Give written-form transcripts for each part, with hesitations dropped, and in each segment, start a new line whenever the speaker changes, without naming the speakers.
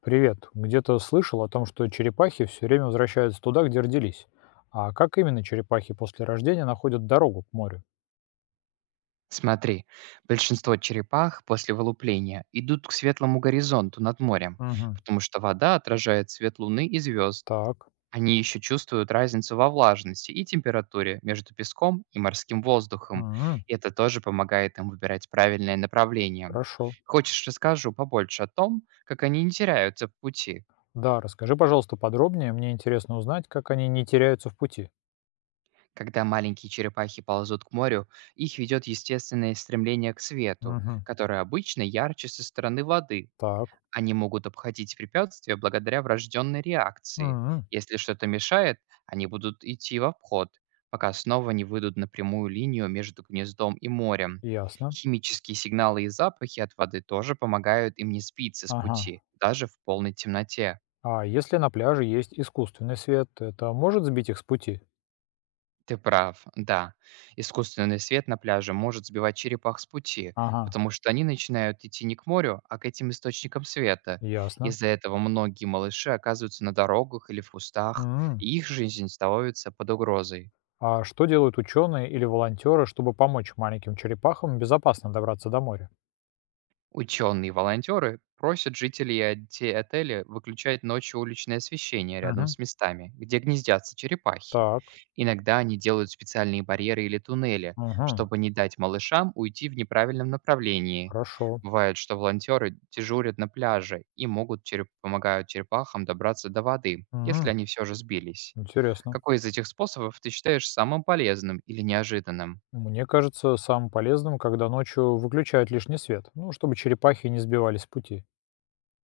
Привет. Где-то слышал о том, что черепахи все время возвращаются туда, где родились. А как именно черепахи после рождения находят дорогу к морю?
Смотри, большинство черепах после вылупления идут к светлому горизонту над морем,
Угу.
потому что вода отражает свет Луны и звезд.
Так.
Они еще чувствуют разницу во влажности и температуре между песком и морским воздухом.
М.
И это тоже помогает им выбирать правильное направление.
Хорошо.
Хочешь, расскажу побольше о том, как они не теряются в пути?
Да, расскажи, пожалуйста, подробнее. Мне интересно узнать, как они не теряются в пути.
Когда маленькие черепахи ползут к морю, их ведет естественное стремление к свету,
Угу.
которое обычно ярче со стороны воды.
Так.
Они могут обходить препятствия благодаря врожденной реакции.
М.
Если что-то мешает, они будут идти в обход, пока снова не выйдут на прямую линию между гнездом и морем.
Ясно.
Химические сигналы и запахи от воды тоже помогают им не сбиться с
Ага.
пути, даже в полной темноте.
А если на пляже есть искусственный свет, это может сбить их с пути?
Ты прав, да. Искусственный свет на пляже может сбивать черепах с пути,
Ага.
потому что они начинают идти не к морю, а к этим источникам света.
Ясно.
Из-за этого многие малыши оказываются на дорогах или в кустах,
Мгм.
и их жизнь становится под угрозой.
А что делают ученые или волонтеры, чтобы помочь маленьким черепахам безопасно добраться до моря?
Ученые-волонтеры просят жителей и отеля выключать ночью уличное освещение рядом
Мгм.
с местами, где гнездятся черепахи.
Так.
Иногда они делают специальные барьеры или туннели,
Мгм.
чтобы не дать малышам уйти в неправильном направлении.
Хорошо.
Бывает, что волонтеры дежурят на пляже и могут помогают черепахам добраться до воды, если
Мгм.
они все же сбились.
Интересно.
Какой из этих способов ты считаешь самым полезным или неожиданным?
Мне кажется, самым полезным, когда ночью выключают лишний свет, ну, чтобы черепахи не сбивались с пути.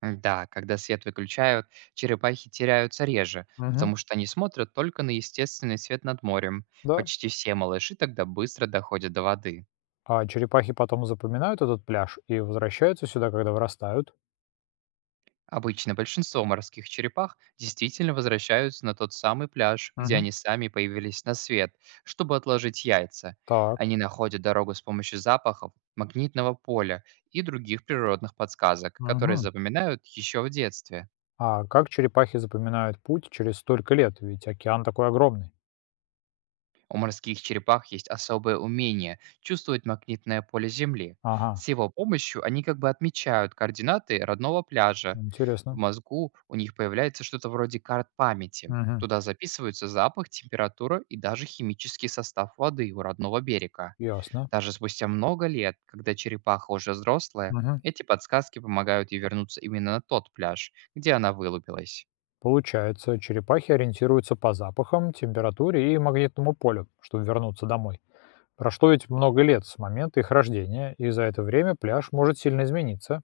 Да, когда свет выключают, черепахи теряются реже,
Мгм.
потому что они смотрят только на естественный свет над морем.
Да.
Почти все малыши тогда быстро доходят до воды.
А черепахи потом запоминают этот пляж и возвращаются сюда, когда вырастают.
Обычно большинство морских черепах действительно возвращаются на тот самый пляж, где
Мгм.
они сами появились на свет, чтобы отложить яйца.
Так.
Они находят дорогу с помощью запахов, магнитного поля и других природных подсказок, которые
Мгм.
запоминают еще в детстве.
А как черепахи запоминают путь через столько лет? Ведь океан такой огромный.
У морских черепах есть особое умение чувствовать магнитное поле Земли.
Ага.
С его помощью они как бы отмечают координаты родного пляжа. В
Интересно.
мозгу у них появляется что-то вроде карт памяти.
Мгм.
Туда записываются запах, температура и даже химический состав воды у родного берега.
Ясно.
Даже спустя много лет, когда черепаха уже взрослая,
Мгм.
эти подсказки помогают ей вернуться именно на тот пляж, где она вылупилась.
Получается, черепахи ориентируются по запахам, температуре и магнитному полю, чтобы вернуться домой. Прошло ведь много лет с момента их рождения, и за это время пляж может сильно измениться.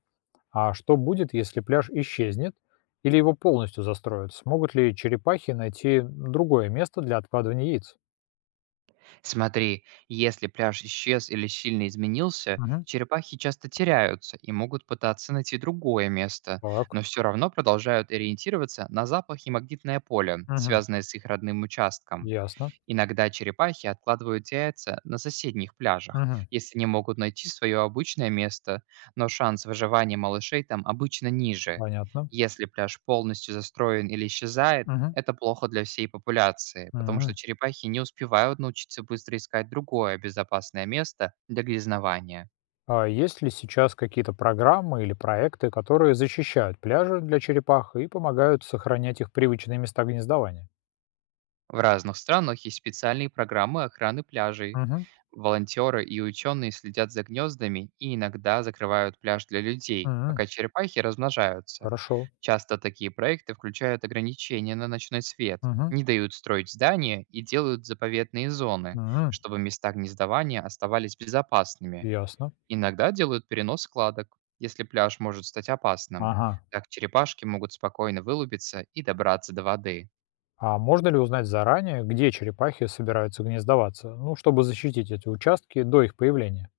А что будет, если пляж исчезнет или его полностью застроят? Смогут ли черепахи найти другое место для откладывания яиц?
Смотри, если пляж исчез или сильно изменился,
Мгм.
черепахи часто теряются и могут пытаться найти другое место,
Так.
но все равно продолжают ориентироваться на запах и магнитное поле,
Мгм.
связанное с их родным участком.
Ясно.
Иногда черепахи откладывают яйца на соседних пляжах,
Мгм.
если не могут найти свое обычное место, но шанс выживания малышей там обычно ниже.
Понятно.
Если пляж полностью застроен или исчезает,
Мгм.
это плохо для всей популяции, потому
Мгм.
что черепахи не успевают научиться быстро искать другое безопасное место для гнездования.
А есть ли сейчас какие-то программы или проекты, которые защищают пляжи для черепах и помогают сохранять их привычные места гнездования?
В разных странах есть специальные программы охраны пляжей.
Угу.
Волонтеры и ученые следят за гнездами и иногда закрывают пляж для людей,
Мгм.
пока черепахи размножаются.
Хорошо.
Часто такие проекты включают ограничения на ночной свет,
Угу.
не дают строить здания и делают заповедные зоны,
Мгм.
чтобы места гнездования оставались безопасными.
Ясно.
Иногда делают перенос складок, если пляж может стать опасным.
Ага.
Так черепашки могут спокойно вылупиться и добраться до воды.
А можно ли узнать заранее, где черепахи собираются гнездоваться? Ну, чтобы защитить эти участки до их появления.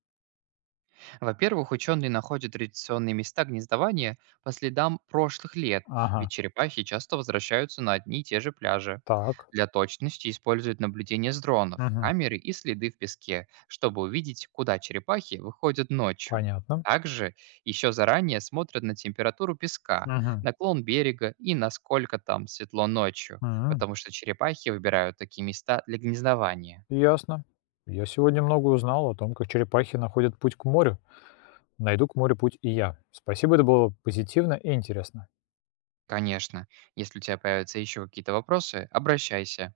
Во-первых, ученые находят традиционные места гнездования по следам прошлых лет,
Ага.
ведь черепахи часто возвращаются на одни и те же пляжи.
Так.
Для точности используют наблюдение с дронов,
Угу.
камеры и следы в песке, чтобы увидеть, куда черепахи выходят ночью.
Понятно.
Также еще заранее смотрят на температуру песка,
Угу.
наклон берега и насколько там светло ночью,
Угу.
потому что черепахи выбирают такие места для гнездования.
Ясно. Я сегодня много узнал о том, как черепахи находят путь к морю. Найду к морю путь и я. Спасибо, это было позитивно и интересно.
Конечно, если у тебя появятся еще какие-то вопросы, обращайся.